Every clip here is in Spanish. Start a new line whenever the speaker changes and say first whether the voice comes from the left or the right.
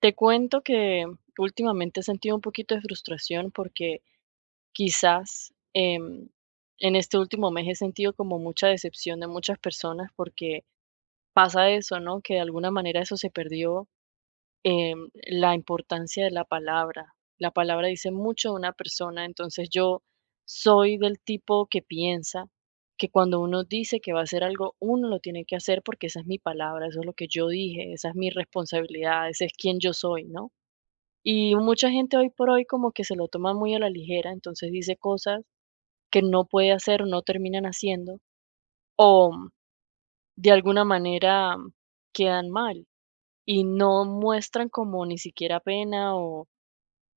right: Te cuento que últimamente he sentido un poquito de frustración porque quizás en este último mes he sentido como mucha decepción de muchas personas porque pasa eso, ¿no? Que de alguna manera eso se perdió, la importancia de la palabra. La palabra dice mucho de una persona, entonces yo soy del tipo que piensa que cuando uno dice que va a hacer algo, uno lo tiene que hacer porque esa es mi palabra, eso es lo que yo dije, esa es mi responsabilidad, ese es quien yo soy, ¿no? Y mucha gente hoy por hoy como que se lo toma muy a la ligera, entonces dice cosas que no puede hacer, o no terminan haciendo, o de alguna manera quedan mal y no muestran como ni siquiera pena o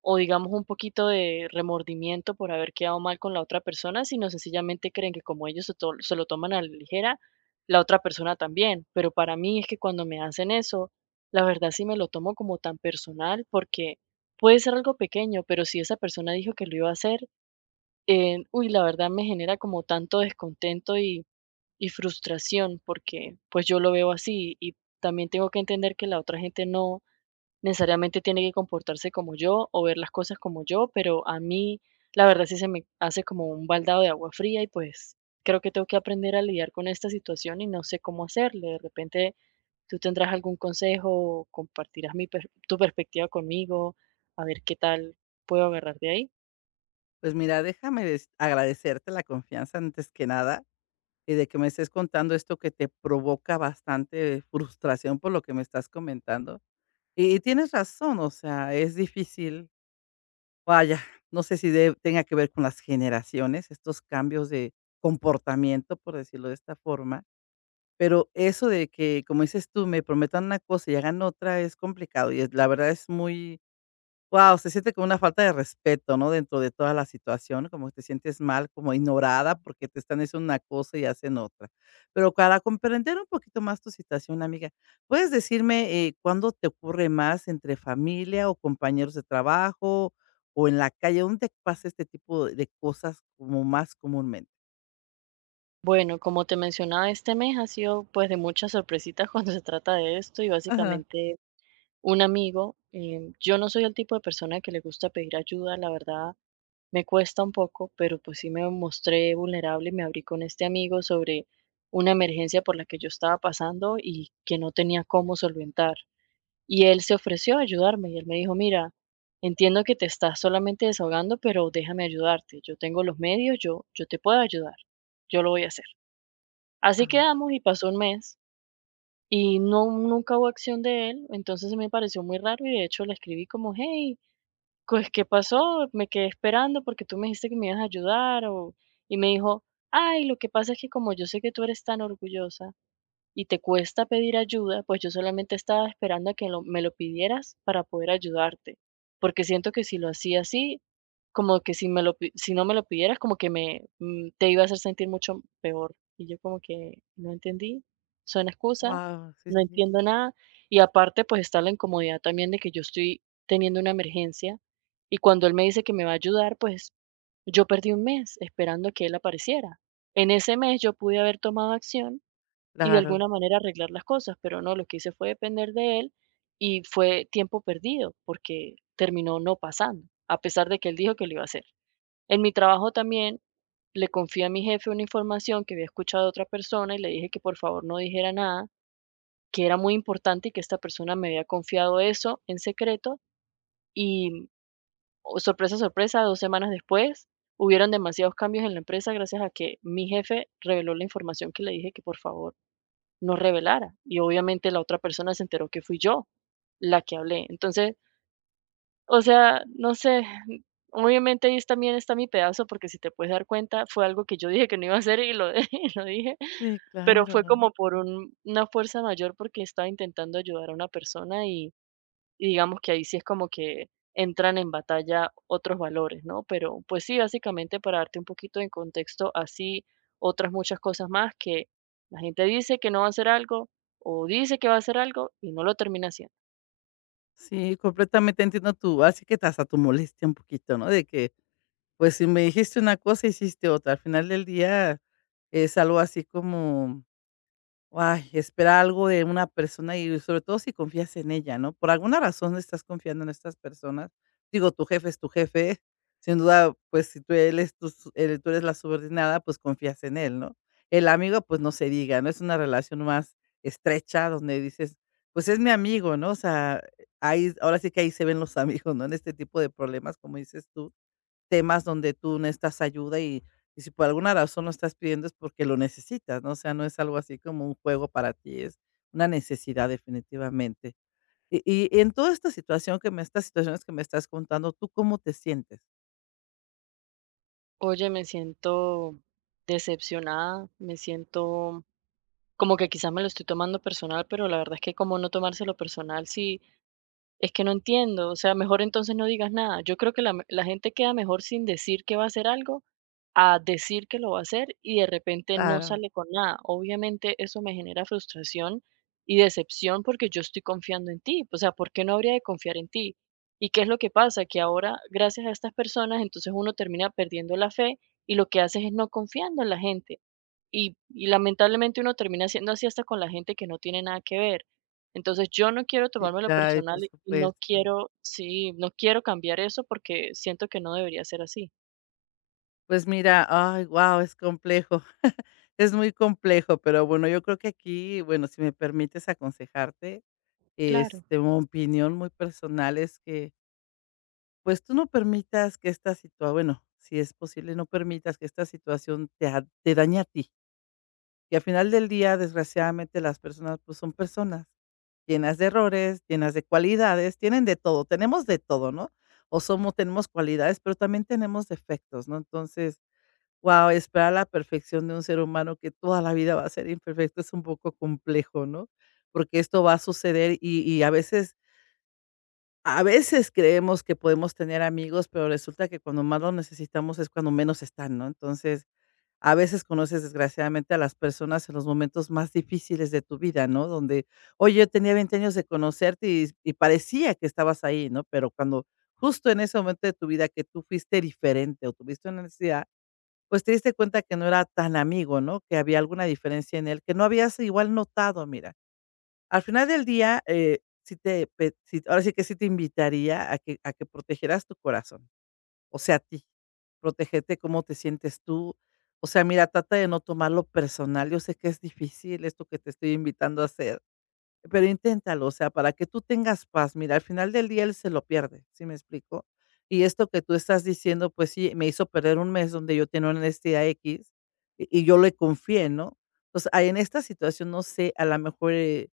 right: digamos un poquito de remordimiento por haber quedado mal con la otra persona, sino sencillamente creen que como ellos se lo toman a la ligera, la otra persona también. Pero para mí es que cuando me hacen eso, la verdad sí me lo tomo como tan personal porque puede ser algo pequeño, pero si esa persona dijo que lo iba a hacer, uy, la verdad me genera como tanto descontento y frustración porque pues yo lo veo así y también tengo que entender que la otra gente no necesariamente tiene que comportarse como yo o ver las cosas como yo, pero a mí la verdad sí se me hace como un baldado de agua fría y pues creo que tengo que aprender a lidiar con esta situación y no sé cómo hacerle. De repente tú tendrás algún consejo o compartirás tu perspectiva conmigo, a ver qué tal puedo agarrar de ahí.
left: Pues mira, déjame agradecerte la confianza antes que nada y de que me estés contando esto que te provoca bastante frustración por lo que me estás comentando. Y tienes razón, o sea, es difícil. Vaya, no sé si tenga que ver con las generaciones, estos cambios de comportamiento, por decirlo de esta forma. Pero eso de que, como dices tú, me prometan una cosa y hagan otra es complicado y la verdad es muy… Wow, se siente como una falta de respeto, ¿no? Dentro de toda la situación, como que te sientes mal, como ignorada, porque te están diciendo una cosa y hacen otra. Pero para comprender un poquito más tu situación, amiga, ¿puedes decirme, cuándo te ocurre más entre familia o compañeros de trabajo o en la calle? ¿Dónde pasa este tipo de cosas como más comúnmente?
right: Bueno, como te mencionaba, este mes ha sido pues de muchas sorpresitas cuando se trata de esto y
left: Ajá,
right: básicamente un amigo, yo no soy el tipo de persona que le gusta pedir ayuda, la verdad me cuesta un poco, pero pues sí me mostré vulnerable y me abrí con este amigo sobre una emergencia por la que yo estaba pasando y que no tenía cómo solventar. Y él se ofreció a ayudarme y él me dijo, mira, entiendo que te estás solamente desahogando, pero déjame ayudarte. Yo tengo los medios, yo te puedo ayudar, yo lo voy a hacer. Así
left: ajá.
right: quedamos y pasó un mes y no, nunca hubo acción de él, entonces me pareció muy raro y de hecho le escribí como, hey, pues, ¿qué pasó? Me quedé esperando porque tú me dijiste que me ibas a ayudar o y me dijo: "Ay, lo que pasa es que como yo sé que tú eres tan orgullosa y te cuesta pedir ayuda, pues yo solamente estaba esperando a que lo me lo pidieras para poder ayudarte, porque siento que si lo hacía así, como que si no me lo pidieras, como que te iba a hacer sentir mucho peor. Y yo como que no entendí, suena excusa,
left: Guau, sí,
right: no
left: sí,
right: entiendo nada. Y aparte, pues está la incomodidad también de que yo estoy teniendo una emergencia y cuando él me dice que me va a ayudar, pues yo perdí un mes esperando que él apareciera. En ese mes yo pude haber tomado acción y de
left: claro.
right: alguna manera arreglar las cosas, pero no, lo que hice fue depender de él y fue tiempo perdido porque terminó no pasando, a pesar de que él dijo que lo iba a hacer. En mi trabajo también le confié a mi jefe una información que había escuchado de otra persona y le dije que por favor no dijera nada, que era muy importante y que esta persona me había confiado eso en secreto y oh, sorpresa, sorpresa, dos semanas después hubieron demasiados cambios en la empresa gracias a que mi jefe reveló la información que le dije que por favor no revelara. Y obviamente la otra persona se enteró que fui yo la que hablé. Entonces, o sea, no sé, obviamente ahí también está mi pedazo, porque si te puedes dar cuenta, fue algo que yo dije que no iba a hacer y lo, y lo dije,
left: Sí,
right: pero fue
left: claro.
right: como por una fuerza mayor porque estaba intentando ayudar a una persona y digamos que ahí sí es como que entran en batalla otros valores, ¿no? Pero pues sí, básicamente para darte un poquito de contexto, así otras muchas cosas más que la gente dice que no va a hacer algo o dice que va a hacer algo y no lo termina haciendo.
left: Sí, completamente entiendo tu… así que hasta tu molestia un poquito, ¿no? De que… Pues si me dijiste una cosa, hiciste otra. Al final del día es algo así como, ay, espera algo de una persona y sobre todo si confías en ella, ¿no? Por alguna razón estás confiando en estas personas. Digo, tu jefe es tu jefe. Sin duda, pues si tú, él es tú eres la subordinada, pues confías en él, ¿no? El amigo, pues no se diga, ¿no? Es una relación más estrecha donde dices, pues es mi amigo, ¿no? O sea, ahí, ahora sí que ahí se ven los amigos, ¿no? En este tipo de problemas, como dices tú, temas donde tú necesitas ayuda y si por alguna razón lo estás pidiendo es porque lo necesitas, ¿no? O sea, no es algo así como un juego para ti, es una necesidad definitivamente. Y en toda esta situación que me estas situaciones que me estás contando, ¿tú cómo te sientes?
right: Oye, me siento decepcionada, me siento como que quizás me lo estoy tomando personal, pero la verdad es que como no tomárselo personal si es que no entiendo, o sea, mejor entonces no digas nada. Yo creo que la gente queda mejor sin decir que va a hacer algo a decir que lo va a hacer y de repente no
left: Claro,
right: sale con nada. Obviamente eso me genera frustración y decepción porque yo estoy confiando en ti. O sea, ¿por qué no habría de confiar en ti? ¿Y qué es lo que pasa? Que ahora, gracias a estas personas, entonces uno termina perdiendo la fe y lo que haces es no confiando en la gente. Y lamentablemente uno termina siendo así hasta con la gente que no tiene nada que ver. Entonces, yo no quiero
left: sí,
right: tomármelo
left: claro, y por
right: personal y
left: supuesto.
right: no quiero cambiar eso porque siento que no debería ser así.
left: Pues mira, ay, guau, es complejo. Es muy complejo, pero bueno, yo creo que aquí, bueno, si me permites aconsejarte, este, mi opinión muy personal es que… Pues tú no permitas que esta situa bueno, si es posible, no permitas que esta situación te dañe a ti, que al final del día, desgraciadamente, las personas, pues, son personas llenas de errores, llenas de cualidades, tienen de todo, tenemos de todo, ¿no? O somos… tenemos cualidades, pero también tenemos defectos, ¿no? Entonces, wow, esperar la perfección de un ser humano que toda la vida va a ser imperfecto es un poco complejo, ¿no? Porque esto va a suceder y a veces… a veces creemos que podemos tener amigos, pero resulta que cuando más los necesitamos es cuando menos están, ¿no? Entonces, a veces conoces desgraciadamente a las personas en los momentos más difíciles de tu vida, ¿no? Donde, oye, yo tenía 20 años de conocerte y parecía que estabas ahí, ¿no? Pero cuando justo en ese momento de tu vida que tú fuiste diferente o tuviste una necesidad, pues te diste cuenta que no era tan amigo, ¿no? Que había alguna diferencia en él que no habías igual notado, mira. Al final del día, sí te pe sí, ahora sí que sí te invitaría a que protegieras tu corazón, o sea, a ti. Protegerte cómo te sientes tú. O sea, mira, trata de no tomarlo personal. Yo sé que es difícil esto que te estoy invitando a hacer, pero inténtalo, o sea, para que tú tengas paz. Mira, al final del día él se lo pierde, ¿sí me explico? Y esto que tú estás diciendo, pues sí, me hizo perder un mes donde yo tenía una necesidad X y yo le confié, ¿no? Entonces, ahí en esta situación, no sé, a lo mejor,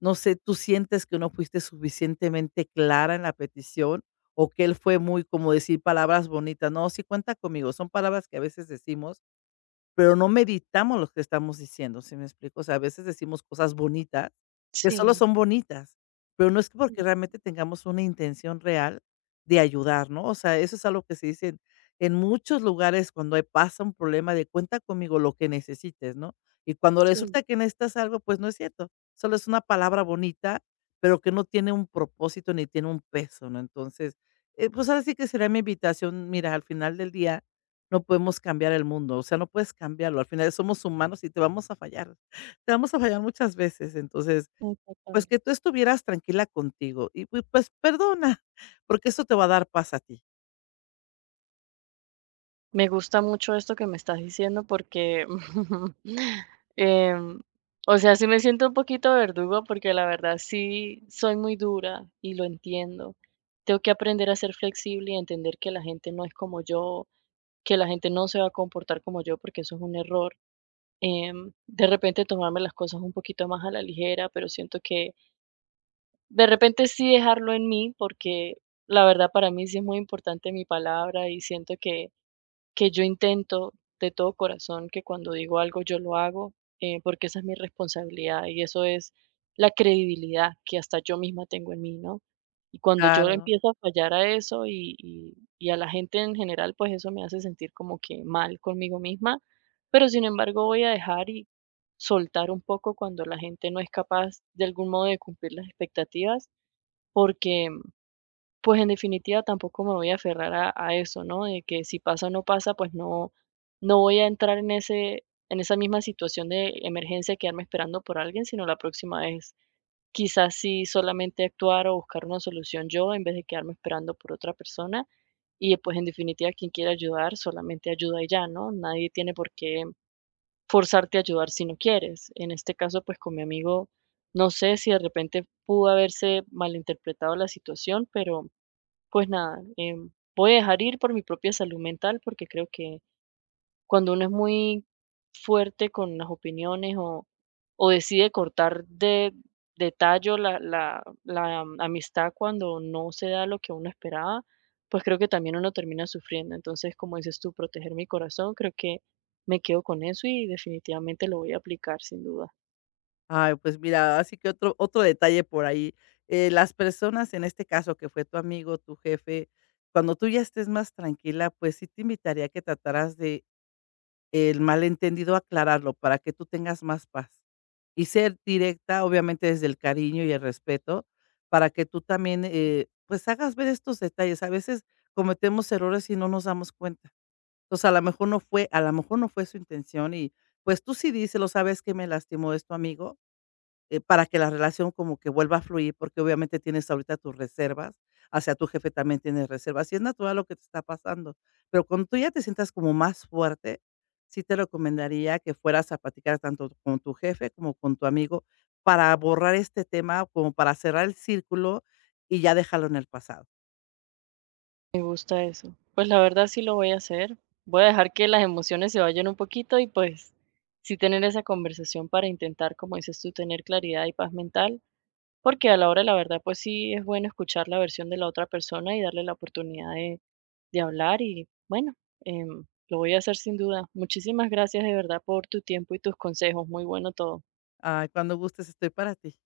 left: no sé, ¿tú sientes que no fuiste suficientemente clara en la petición o que él fue muy como decir palabras bonitas? No, sí cuenta conmigo. Son palabras que a veces decimos, pero no meditamos lo que estamos diciendo, ¿sí me explico? O sea, a veces decimos cosas bonitas, que solo
right: Sí,
left: son bonitas, pero no es que porque
right: mm,
left: realmente tengamos una intención real de ayudar, ¿no? O sea, eso es algo que se dice en muchos lugares cuando hay pasa un problema de cuenta conmigo lo que necesites, ¿no? Y cuando
right: sí,
left: resulta que necesitas algo, pues no es cierto, solo es una palabra bonita, pero que no tiene un propósito ni tiene un peso, ¿no? Entonces, pues ahora sí que será mi invitación, mira, al final del día no podemos cambiar el mundo, o sea, no puedes cambiarlo, al final somos humanos y te vamos a fallar, te vamos a fallar muchas veces. Entonces, pues,
right: exactamente.
left: que tú estuvieras tranquila contigo y pues, perdona, porque eso te va a dar paz a ti.
right: Me gusta mucho esto que me estás diciendo porque, em, o sea, sí me siento un poquito verdugo porque la verdad sí soy muy dura y lo entiendo. Tengo que aprender a ser flexible y entender que la gente no es como yo, que la gente no se va a comportar como yo, porque eso es un error. De repente tomarme las cosas un poquito más a la ligera, pero siento que de repente sí dejarlo en mí, porque la verdad para mí sí es muy importante mi palabra y siento que yo intento de todo corazón que cuando digo algo yo lo hago, porque esa es mi responsabilidad y eso es la credibilidad que hasta yo misma tengo en mí, ¿no? Y cuando yo
left: Claro.
right: empiezo a fallar a eso y a la gente en general, pues eso me hace sentir como que mal conmigo misma, pero sin embargo voy a dejar y soltar un poco cuando la gente no es capaz de algún modo de cumplir las expectativas, porque pues, en definitiva, tampoco me voy a aferrar a eso, ¿no? De que si pasa o no pasa, pues no voy a entrar en ese en esa misma situación de emergencia, quedarme esperando por alguien, sino la próxima vez, quizás sí solamente actuar o buscar una solución yo, en vez de quedarme esperando por otra persona. Y, pues, en definitiva, quien quiera ayudar, solamente ayuda y ya, ¿no? Nadie tiene por qué forzarte a ayudar si no quieres. En este caso, pues, con mi amigo, no sé si de repente pudo haberse malinterpretado la situación, pero pues nada, voy a dejar ir por mi propia salud mental porque creo que cuando uno es muy fuerte con las opiniones o decide cortar de tallo amistad cuando no se da lo que uno esperaba, pues creo que también uno termina sufriendo. Entonces, como dices tú, proteger mi corazón, creo que me quedo con eso y definitivamente lo voy a aplicar sin duda.
left: Ay, pues mira, así que otro detalle por ahí, las personas, en este caso, que fue tu amigo, tu jefe, cuando tú ya estés más tranquila, pues sí te invitaría a que trataras de… el malentendido aclararlo para que tú tengas más paz. Y ser directa, obviamente, desde el cariño y el respeto, para que tú también, pues, hagas ver estos detalles. A veces cometemos errores y no nos damos cuenta. Entonces, a lo mejor no fue su intención pues, tú sí díselo: "¿Sabes que Me lastimó esto, amigo". Para que la relación como que vuelva a fluir, porque obviamente tienes ahorita tus reservas, hacia tu jefe también tienes reservas, y es natural lo que te está pasando. Pero cuando tú ya te sientas como más fuerte, sí te recomendaría que fueras a platicar tanto con tu jefe como con tu amigo para borrar este tema, como para cerrar el círculo y ya dejarlo en el pasado.
right: Me gusta eso. Pues la verdad sí lo voy a hacer. Voy a dejar que las emociones se vayan un poquito y pues sí tener esa conversación para intentar, como dices tú, tener claridad y paz mental, porque a la hora de la verdad pues sí es bueno escuchar la versión de la otra persona y darle la oportunidad de hablar y bueno, em, lo voy a hacer sin duda. Muchísimas gracias de verdad por tu tiempo y tus consejos. Muy bueno todo.
left: Ay, cuando gustes, estoy para ti.